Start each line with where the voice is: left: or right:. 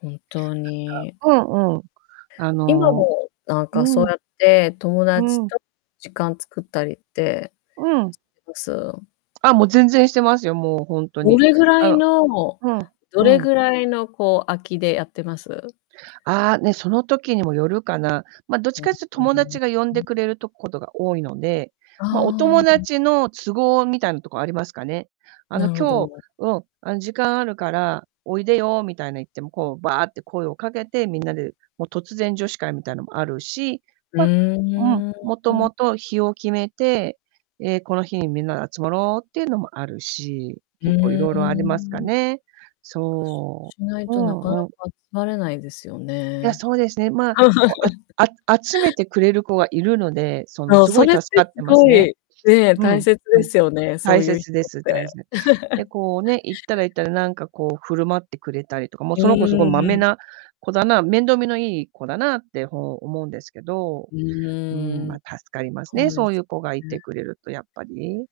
left: 本当
right: なんか
left: に。
right: うんうん、あ
left: 今
right: の
left: も、なんか、そ
right: う
left: う
right: ん。
left: やって友
right: う
left: 達
right: ん。
left: と時間作ったりって
right: うん。
left: す？
right: あ、もう全然してますよ、もう、ほんと
left: ど
right: に。
left: れぐら
right: あ
left: い
right: の
left: の
right: うん、
left: ど
right: う
left: れ
right: ん。
left: ぐらいの、こう、空きでやってます？
right: ああ、ね、その時にもよるかな。ま、どっち
left: うん。う
right: かっちゅと、
left: う
right: 友
left: う。
right: 達が呼ん
left: う
right: で
left: ん。
right: くれるとことが多いので、
left: あ
right: ま、お
left: あ、う
right: 友
left: ん。
right: 達の都合みたいなとこありますかね。あの、
left: なるほ
right: 今日、
left: ど。
right: うん、あん、時間あるから、おいでよ、みたいな、言って、も、こう、ばって声をかけて、みんなで、も、突然女子会みたいのもあるし、
left: うー
right: ま、うん、
left: ん、
right: もと
left: うん。
right: もと、日を決めて、ええ、この日にみんなで集まろうってゆうのもあるし、
left: うー
right: 結構いろいろありますか
left: ん。外
right: ね。
left: 出
right: そ
left: しない
right: う。う
left: となかなか
right: んうん。
left: 集まれないですよ
right: いや、
left: ね。
right: そうですね、まあ、こ、ああ集めてくれる子がいるので、その、
left: そう、
right: すご
left: そ
right: い
left: れっ
right: 助
left: て
right: かっ
left: す
right: てます
left: ご
right: ね。
left: いね、
right: う
left: 大
right: ん、
left: 切
right: う
left: で
right: ん。
left: すよね、そ
right: 大
left: うゆう人
right: 切で
left: っ
right: す、
left: て。
right: たいせで、こう ね、行ったら行ったで、なんか、こう、振る舞ってくれたりとか、もう、
left: う
right: その子すごいまめ
left: ーん。
right: な子だな、面倒見のいい子だなって、ほう、思うんですけど、
left: う
right: うーん、
left: ー
right: ま、
left: ん。
right: 助かります
left: そ
right: ね、
left: うで
right: そうゆ
left: す
right: う子がい
left: ね。
right: てくれると、やっぱり。う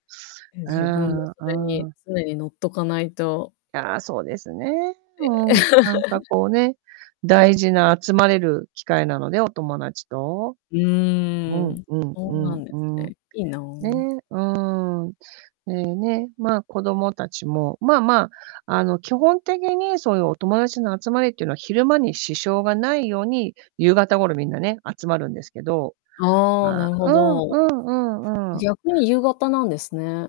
left: え、
right: ー
left: 自分も、
right: ん、
left: そ
right: う
left: れ
right: ー
left: に
right: ん。
left: 常に乗っとかないと
right: いや、そうですね。う
left: え。
right: ん、なんか こうね、大事な、集まれる機会なので、お友達と。
left: う
right: う
left: ー
right: ん
left: ん、
right: うん
left: そう
right: う
left: な
right: ん
left: んです
right: うん。
left: ね。いいな。
right: ね、うーん。で、ね、まあ、子供達もまあまあ、あの、基本的にそうゆうお友達の集まりってのは、昼間に支障がないように、夕方頃、皆ね、集まるんですけど、
left: ああ、
right: まあ
left: なるほ
right: うん
left: ど。
right: うんうんうん。
left: 逆に夕方なんですね。